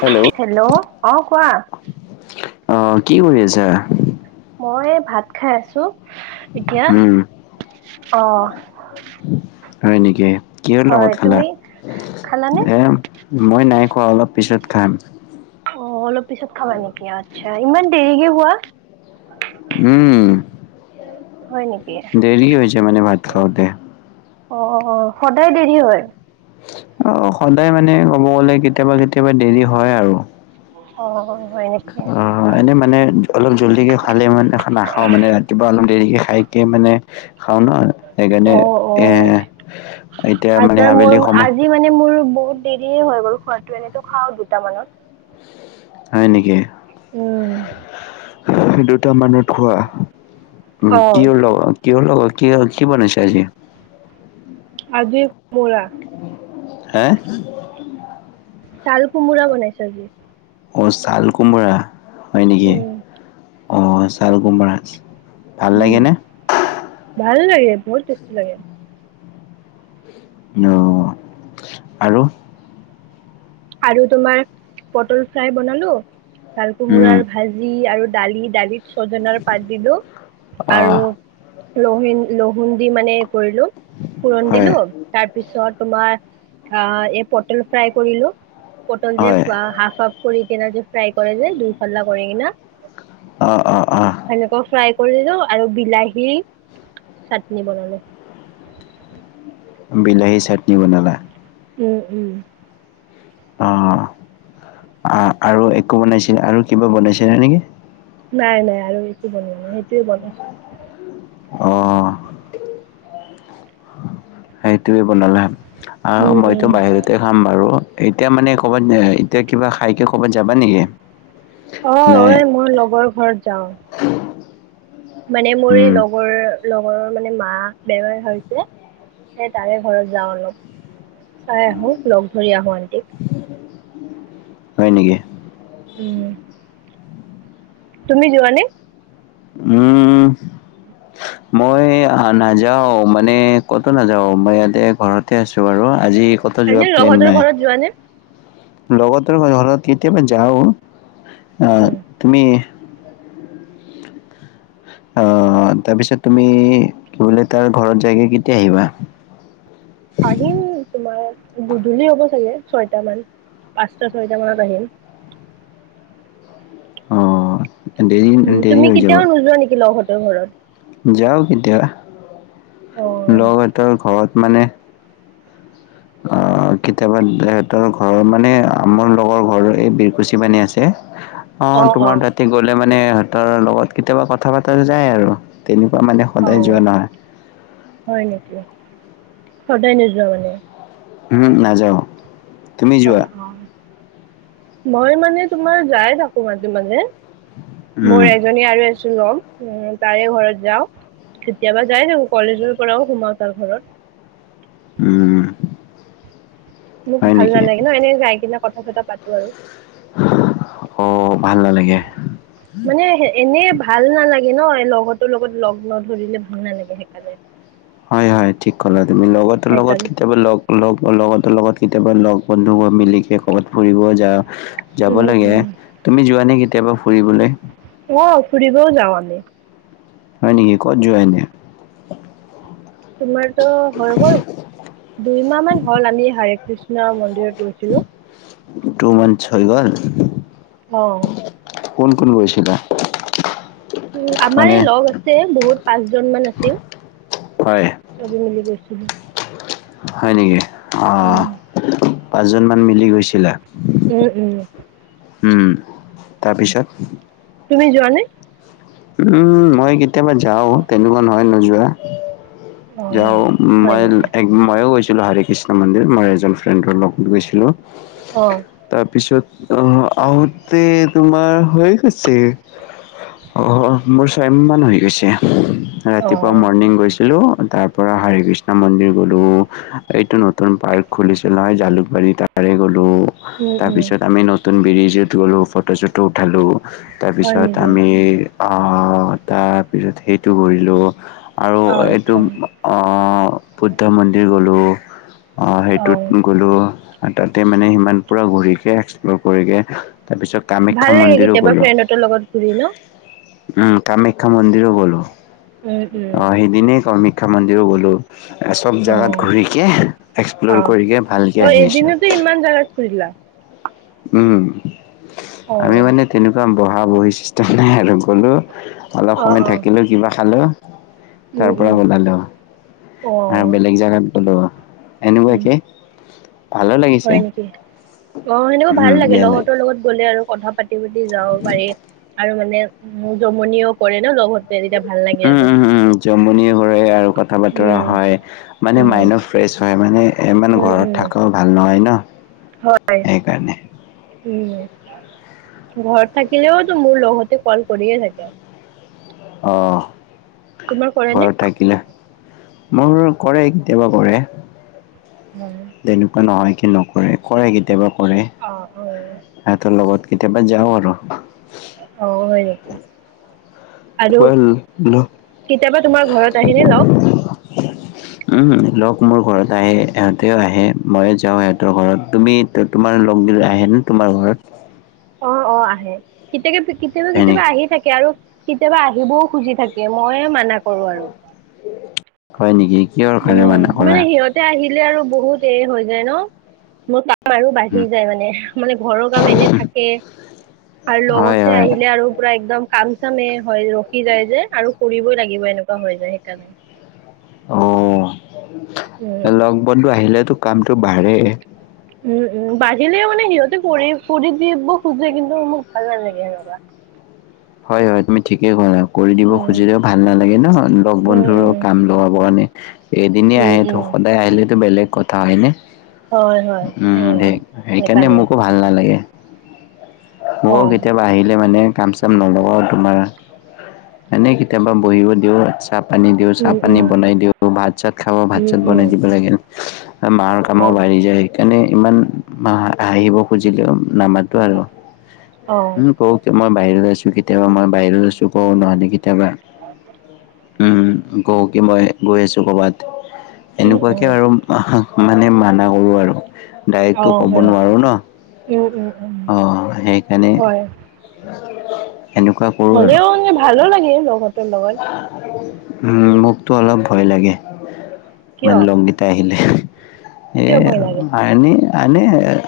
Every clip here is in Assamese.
হেল্ল' হেল্ল', অ' কোৱা? অঁ কি কৰি আছা? মই ভাত খাই আছো এতিয়া, উম, অঁ। হয় নেকি, কিহৰ হয় লগত খালা? তুমি খালানে এ মই নাই খোৱা অলপ পিছত খাম। অঁ, অলপ পিছত খাবা নেকি আচ্ছা, ইমান দেৰিকে খোৱা। উম। হয় নেকি, দেৰি হৈছে মানে ভাত খাওঁতে। অ' অ' সদায় দেৰি হয়? অঁ, সদায় মানে ক'ব গ'লে কেতিয়াবা কেতিয়াবা দেৰি হয় আৰু। অঁ, হয় নেকি। অঁ। এনে মানে অলপ জল্দিকে খালে মানে নাখাওঁ মানে ৰাতিপুৱা অলপ দেৰিকে খাইকে মানে- খাওঁ ন সেইকাৰণে অ অ এ এতিয়া মানে আজাৰ মোৰ আবেলি সময়- আজি মানে মোৰ বহুত দেৰিয়েই হৈ গ'ল খোৱাটো এনেতো খাওঁ দুটামানত। হয় নেকি। উম। দুটা মানত খোৱা, অ উমঁ' কিহৰ লগত? কিহৰ লগত, কি বনাইছা আজি? আজি [unintelligible] হেহ? ছাল কোমোৰা বনাইছোঁ আজি। অঁ ছাল কোমৰা, হয় নেকি উম অঁ ছাল কোমৰা। উম। ভাল লাগে বহুত টেষ্টি লাগে। অঁ, আৰু। আৰু তোমাৰ পটল ফ্ৰাই বনালো, ছাল উম কোমোৰাৰ ভা- ভাজি আৰু দালি, দালিত ছজাৰ পাত দিলো অ আৰু- লহেন, লহুন দি মানে এই কৰিলো ফোৰণ হয় দিলো- তাৰ পিছত তোমাৰ আহ' এই পটল ফ্ৰাই কৰিলোঁ। পটল যে হয় হাফ-হাফ কৰি কেনে যে ফ্ৰাই কৰে যে দুইফাল্লা কৰি কিনা। অঁ অঁ অঁ। সেনেকৈ ফ্ৰাই কৰিলো আৰু বিলাহী চাটনি বনালো। বিলাহী চাটনি বনালা। উমঁ উমঁ। আ আৰু একো বনাইছিল আৰু কিবা বনাইছিলা নেকি? নাই নাই আৰু একো বনোৱা নাই সেইটোৱে বনাইছোঁ। অ সেইটোয়ে বনালা আৰু উম মইতো উম বাহিৰত- তে খাম বাৰু, এতিয়া মানে ক'ৰবাত এতিয়া কিবা খাইকে ক'ৰবাত যাবা নেকি? অঁ, নাই এই মোৰ লগৰ ঘৰত যাওঁ। মানে মোৰ এই উম লগৰ লগৰৰ মানে মা বেমাৰ হৈছে। সেই তাৰে ঘৰত যাওঁ অলপ চাই আহো লগ ধৰি আহো আনটিক। হয় নেকি উ তুমি যোৱা নে উম এ আ নাযাও মানে ক'তো নাযাও মই ইয়াতে ঘৰতে আছো আৰু আজি কটো যোৱা এনে প্লেন লগহঁতৰ নাই ঘৰত যোৱানে? লগতোৰ ঘৰ ঘৰত কেতিয়াবা যাও আহ উম তুমি অ তাৰপিছত তুমি কি বোলে তাৰ ঘৰত যায়কে কেতিয়া আহিবা আহিম তোমাৰ গোধূলি হ'ব চাগে ছয়টা মান পাঁচটা ছয়টা মানত আহিম অ দেৰি উ দেৰি তুমি হৈ যাব। কেতিয়াও নোযোৱা নেকি লগঁঁহতৰ ঘৰত যাওঁ কেতিয়াবা অ লগহতৰ ঘৰত মানে আ কেতিয়াবা দে এহেতৰ ঘৰ মানে আমাৰ লগৰ ঘৰ এই বিৰকুচি পানী আছে অ তোমাৰ তাতে গলে মানে এহেতৰ লগত কেতিয়াবা কথা পতা যায় আৰু তেনুকুৱা মানে সদায় অ যোৱা নহয় হয় নেকি সদায় নোযোৱা মানে উম নাযাও অ অ মই মানে তোমাৰ যাই থাকো মাজে মাজে উম, মোৰ এজনী আৰু এজ চুৰম উম তাৰে ঘৰত যাওঁ কেতিয়াবা যাই থাকো কলেজৰ পৰাও সোমাও তাৰ ঘৰত উম মোক হয় ভাল নেকি? নালাগে ন এনে যাইকেনে কথা চথা পাতো আৰু অ ভাল নালাগে মানেহ এনেই ভাল নালাগে ন লগহতৰ লগত লগ নধৰিলে ভাল নালাগে খা জাই হয় হয় ঠিক ক'লা তুমি লগতৰ লগত সেইকাৰণে কেতিয়াবা লগ লগ লগতো লগত কেতিয়াবা লগ বন্ধু মিলি কে কৰবাত ফুৰিব যা যাব উম লাগে উম তুমি যোৱা নে কেতিয়াবা ফুৰিবলে অ ফুৰিবও যাওঁ আমি হয় নেকি ক'ত যোৱা এনে তোমাৰতো হৈ গ'ল দুইমাহ মান হ'ল আমি হাৰে কৃষ্ণ মন্দিৰত গৈছিলো টু মানচ হৈ গল অ কোন কোন গৈছিলা উম আমাৰ মানে এই লগ আছে বহুত পাঁচ জন মান আছিল হয়, চবে মিলি গৈছিলো হয় নেকি অহ উম পাঁচজন মান মিলি গৈছিলা উম উম উম তাৰপিছত তুমি যোৱা নে উম মই কেতিয়াবা যাও তেনেকুৱা নহয় ন যোৱা অ যাও হয় মই নেকি এক ময়ো গৈছিলো হাৰে কৃষ্ণ মন্দিৰ মই এজন ফ্ৰেণ্ডৰ লগত গৈছিলো অ [inaudible] তাৰপিছত আহ আহোতে তোমাৰ হৈ গৈছে অহ অ মোৰ ছয়মান হৈ গৈছে অ ৰাতিপুৱা মৰ্ণিং গৈছিলো তাৰ পৰা হাৰি কৃষ্ণ মন্দিৰ গলোঁ। এইটো নতুন পাৰ্ক খুলিছিল নহয় জালুকবাৰী তাৰে গ'লো। উম তাৰ উম পিছত আমি নত- তুন বিৰিজত গ'লোঁ ফটো চটো উঠালোঁ হয় তাৰপিছত নেকি আমি অ তাৰপিছত সেইটো কৰিলো আৰু অঁ এইটো আচ্ছা অ বুদ্ধ মন্দিৰ গ'লো অ অঁ সেইটোত গ'লোঁ তাতে মানে সিমান পূৰা ঘূৰিকৈ এক্সপ্ল'ৰ কৰিকে তাৰপিছত কামাখ্যা ভাল লাগে মন্দিৰো কেতিয়াবা গ'লো। ফ্ৰেণ্ডহেতৰ লগত ঘুৰি ন উম কামাখ্যা মন্দিৰো গ'লো, অ অঁ সেইদিনেই কামাখ্যা মন্দিৰো গ'লো। চব জাগাত ঘুৰিকে এক্সপ্লৰ কৰিকে ভালকে আহিছো। কিমান জাগাত ফুৰিলা? উম অঁ আমি মানে তেনেকুৱা বহা বহি চিষ্টেম নাই আৰু গলো অলপ অঁ সময় অঁ থাকিলো, কিবা খালো তাৰ পৰা ওলালো। অঁ আৰু বেলেগ জাগাত গ'লো এনেকুৱাকে ভালো লাগিছে হয় নেকি অ সেনেকুৱা ভাল উম, লাগে ইয়ালে লগহতৰ লগত গ'লে আৰু কথা পাত- তি পাতি যাব পাৰি আৰু মানে উ জমনিও কৰে ন লগহত তে এতিয়া ভাল লাগ উম উম উম উম জমনি হৰে আৰু কথা বতৰা উম, হয় মানে উম। মাইণ্ডনো ফ্ৰেছ হয় মানে এ মান উম, ঘৰত উম। থাকাও ভাল নহয় ন হয়। সেইকাৰণে। উম ঘৰত থাকিলেওতো মোৰ লগহতে কল কৰিয়ে থাকে। অ। তোমাৰ কৰেনে? কিলা, মোৰ কৰে কেতিয়াবা কৰে। মানে দেনেকুৱা নহয় কি নকৰে কৰে কেতিয়াবা কৰে। অ অ। সেতৰ লগত কেতিয়াবা যাও আৰু। অ হয় নেকি? আৰু কেতিয়াবা তোমাৰ ঘৰত আহিলে লগ [inaudible] উম লগ মোৰ ঘৰত আহে ইহঁতেও আহে মই যাওঁ হেতৰ ঘৰত তুমি ত তোমাৰ লগ দিলে আহেনে তোমাৰ ঘৰত? অ অ আহে কেতিয়াবা কেতিয়াবা হয়নি কেতিয়াবা আহি থাকে আৰু কেতিয়াবা আহিবও খুজি থাকে মই মানা কৰো আৰু। হয় নেকি কিহৰ কাৰণে মানা কৰা? তে আহিলে আৰু বহুত এ হৈ যায় ন। মই পা- বাৰু বাঢ়ি উম, যায় মানে মানে ঘৰৰ কাম এনে থাকে আৰু লগতে হয় তে হয় আহিলে আৰু পুৰা একদম কাম চামে হয় ৰখি যায় যে আৰু কৰিবই লাগিব এনেকুৱা হৈ যায় সেইকাৰণে। অ উম। লগ বন্ধু আহিলেতো কামটো বাঢ়ে। উম উম বাঢ়িলে মান সিহঁতে কৰি কৰি দিব খুজে কিন্তু মোক ভাল নালাগে সেনেকুৱা। হয় হয় তুমি ঠিকেই ক'লা, কৰি দিব উম। খুজিলেও ভাল নালাগে ন লগ উম, বন্ধুৰ উম, কাম লগাব কাৰণে। এদিনে উম, আহেত উম, সদায় আহিলেতো বেলেগ কথা হয় নে? উম সেই সেইকাৰণে মোকো ভা- ভাল নালাগে মও অ', কেতিয়াবা আহিলে মানে কাম চা- একদম নলগাওঁ ৱে আৰু তোমাৰ এনেই কেতিয়াবা বহিবও দিওঁ চাপ পানী দিও চাহ উম, পানী উম, বনাই দিও ভাত চাত খাব ভাত উম, চাত উম, বনাই দিব লাগিল মাহ কামো অ', বাঢ়ি যায় সেইকাৰণে ইমান মা হাহিব খুজিলেও নামাত টো আৰু অ', ওম কওক মই বাহিৰত আছো কেতিয়াবা মই বাহিৰত আছো কওঁ নহলে কেতিয়াবা উম কওঁ কি মই গৈ আছোঁ ক'ৰবাত উম, এনেকুৱাকে উম, আৰু মানে মানা কৰো আৰু ডাইৰেক্টটো অ', ক'ব হয়, নোৱাৰোঁ ন উম, উম, উম, অঁ সেইকাৰণে হয়, এনেকুৱা কৰোঁ আৰু হ'লেও মানে ভালো লাগে লগতে লগত উম মোকতো অলপ ভয় লাগে কিয়, মানে লংগীতা আহিলে এ কিয় ভয় লাগে? আইনি আইনে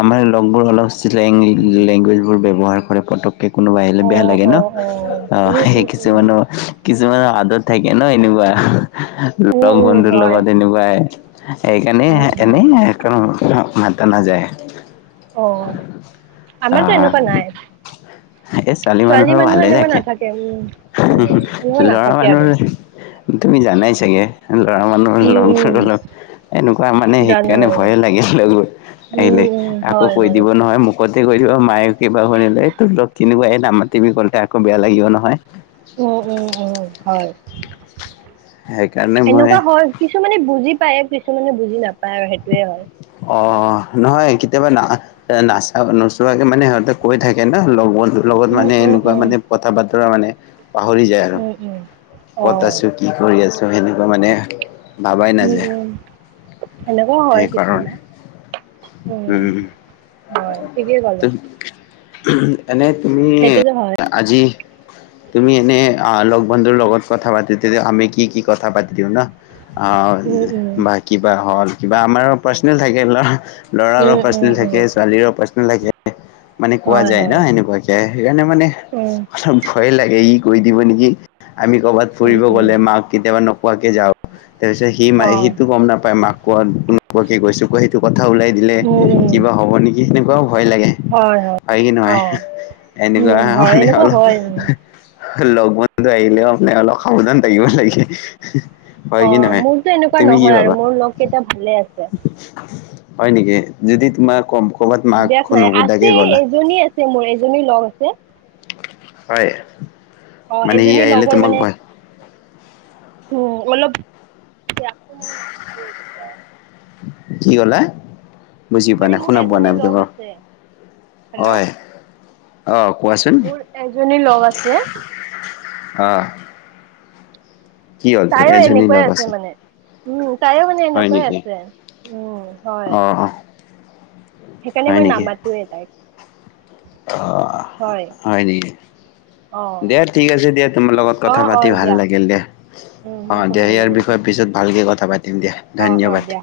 আমাৰ লগবোৰ অলপ [unintelligible] লেংগুৱেজবোৰ ব্যৱহাৰ কৰে পটক কোনোবা আহিলে বেয়া অ', লাগে ন অ', অ উম, সেই উম, উম, কিছুমানৰ কিছুমানৰ আদত থাকে ন এনেকুৱা উম, লগ উম, বন্ধুৰ হয়, লগত এনেকুৱাই সেইকাৰণে উম, উম, এনেই নাই কাৰণ মাতা নাযায় অ আমাৰতো অ' এনেকুৱা নাই এই ছোৱালী মানুহৰো মানুহৰ ভালে এনেকুৱা থাকে নাথাকে, উম, উম, এনেকুৱা লৰা নাথাকে মানুহ আৰু তুমি জানাই চাগে লৰা মানুহ উম, লগবোৰ উম, অলপ এনেকুৱা মানে জানো, সেইকাৰণে জানো, ভয়ে লাগিল লগৰ উম, আহিলে উম, আকৌ হয়, কৈ হয়। দিব নহয় মোক আগতে কৈ দিব মায়ে কিবা শুনিলে তোক কিনেকুৱা এই নাম মাতিবি ক'লেতে আকৌ বেয়া লাগিব নহয় উ উম উম হয় [inaudible] সেইকাৰণে মই এনেকুৱা হয় কিছুমানে বুজি পায় কিছুমানে বুজি নাপায় আৰু সেইটোয়ে হয় অ নহয় কেতিয়াবা না এ নাচা নোচোৱাকে মানে সিহঁতে কৈ থাকে ন লগ লগত উম, মানে উম, এনেকুৱা উম, মানে কথা বতৰা মানে পাহৰি যায় আৰু উম, উম। কত অ', আছো কি কৰি আছো সেনেকুৱা মানে ভাবাই উম, নাযায় উম, সেনেকুৱাও হয় সেইকাৰণে কেতিয়াবা উম, হয় ঠিকেই ক'লা উম উমএনে তুমি সেইটোতো হয়। আজি তুমি এনে লগ বন্ধুৰ লগত কথা পাতি তে আমি কি কি কথা পাতি দিওঁ ন অ উম, উম, বা কিবা হল কিবা আমাৰ পাৰ্চনেল থাকিল ল'ৰাৰো উম, উম, প্ৰৰচেনেল উম, থাকে ছোৱালীৰো প্ৰৰচেনেল থাকে মানে কোৱা হয়, যায় ন হয়। এনেকুৱাকে সেইকাৰণে মানে উম, অলপ ভয় লাগে ই কৈ দিব নেকি আমি ক'ৰবাত উম, ফুৰিব উম, গ'লে মাক কেতিয়াবা নোকোৱাকে যাও তাৰপিছত সি অ', সিটো গম নাপায় মাক কোৱা ক তোমাকে কৈছো ক সেইটো কথা ওলাই দিলে উম, উম, কিবা হ'ব নেকি সেনেকুৱাও ভয় লাগে হয় কি নহয় অ', এনেকুৱা উম, হয় মানে এনেকুৱা অলপ হয় উম। লগ বন্ধু আহিলেও আপোনি অলপ সাৱধান থাকিব লাগে হয় অ কি নহয়? মোৰতো এনেকুৱা তুমি কি নহয় ভাবা? আৰু মোৰ লগ কেইটা ভালে আছে হয় নেকি যদি তোমাৰ কৰবাত মাক নুশুদাকে গ'লা ছে মোৰ এজনী লগ আছে হয় অ মানে হি এজনী আহিলে লগৰ তোমাক মানে ভয় উম অলপ বিয়াকো মই নামাতেয়েই কেতিয়াও কি কলা বুজি পোৱা মানে নাই মোৰ শুনা পোৱা এজনী নাই লগ আছে [unintelligible] হেল্ল' হয় অ কোৱাচোন মোৰ এজনী লগ আছে আ তোৰ তাইও এজনী এনেকুৱাই লগ আছে মানে উম তাইও মানে হয় এনেকুৱাই নেকি? আছে উম হয় অ' অ' সেইকাণে হয় মই নেকি? নামাটোৱে তাইক অ হয় নেকি অ দিয়া ঠিক আছে দিয়া তোমাৰ লগত অ কথা অ পাতি ভাল দিয়া লাগিল দে উম অ মোকো দিয়া ভাল ইয়াৰ লাগিল বিষয়ে দিয়া পিছত ভালকে কথা পাতিম দিয়া অ অ ধন্যবাদ। দিয়া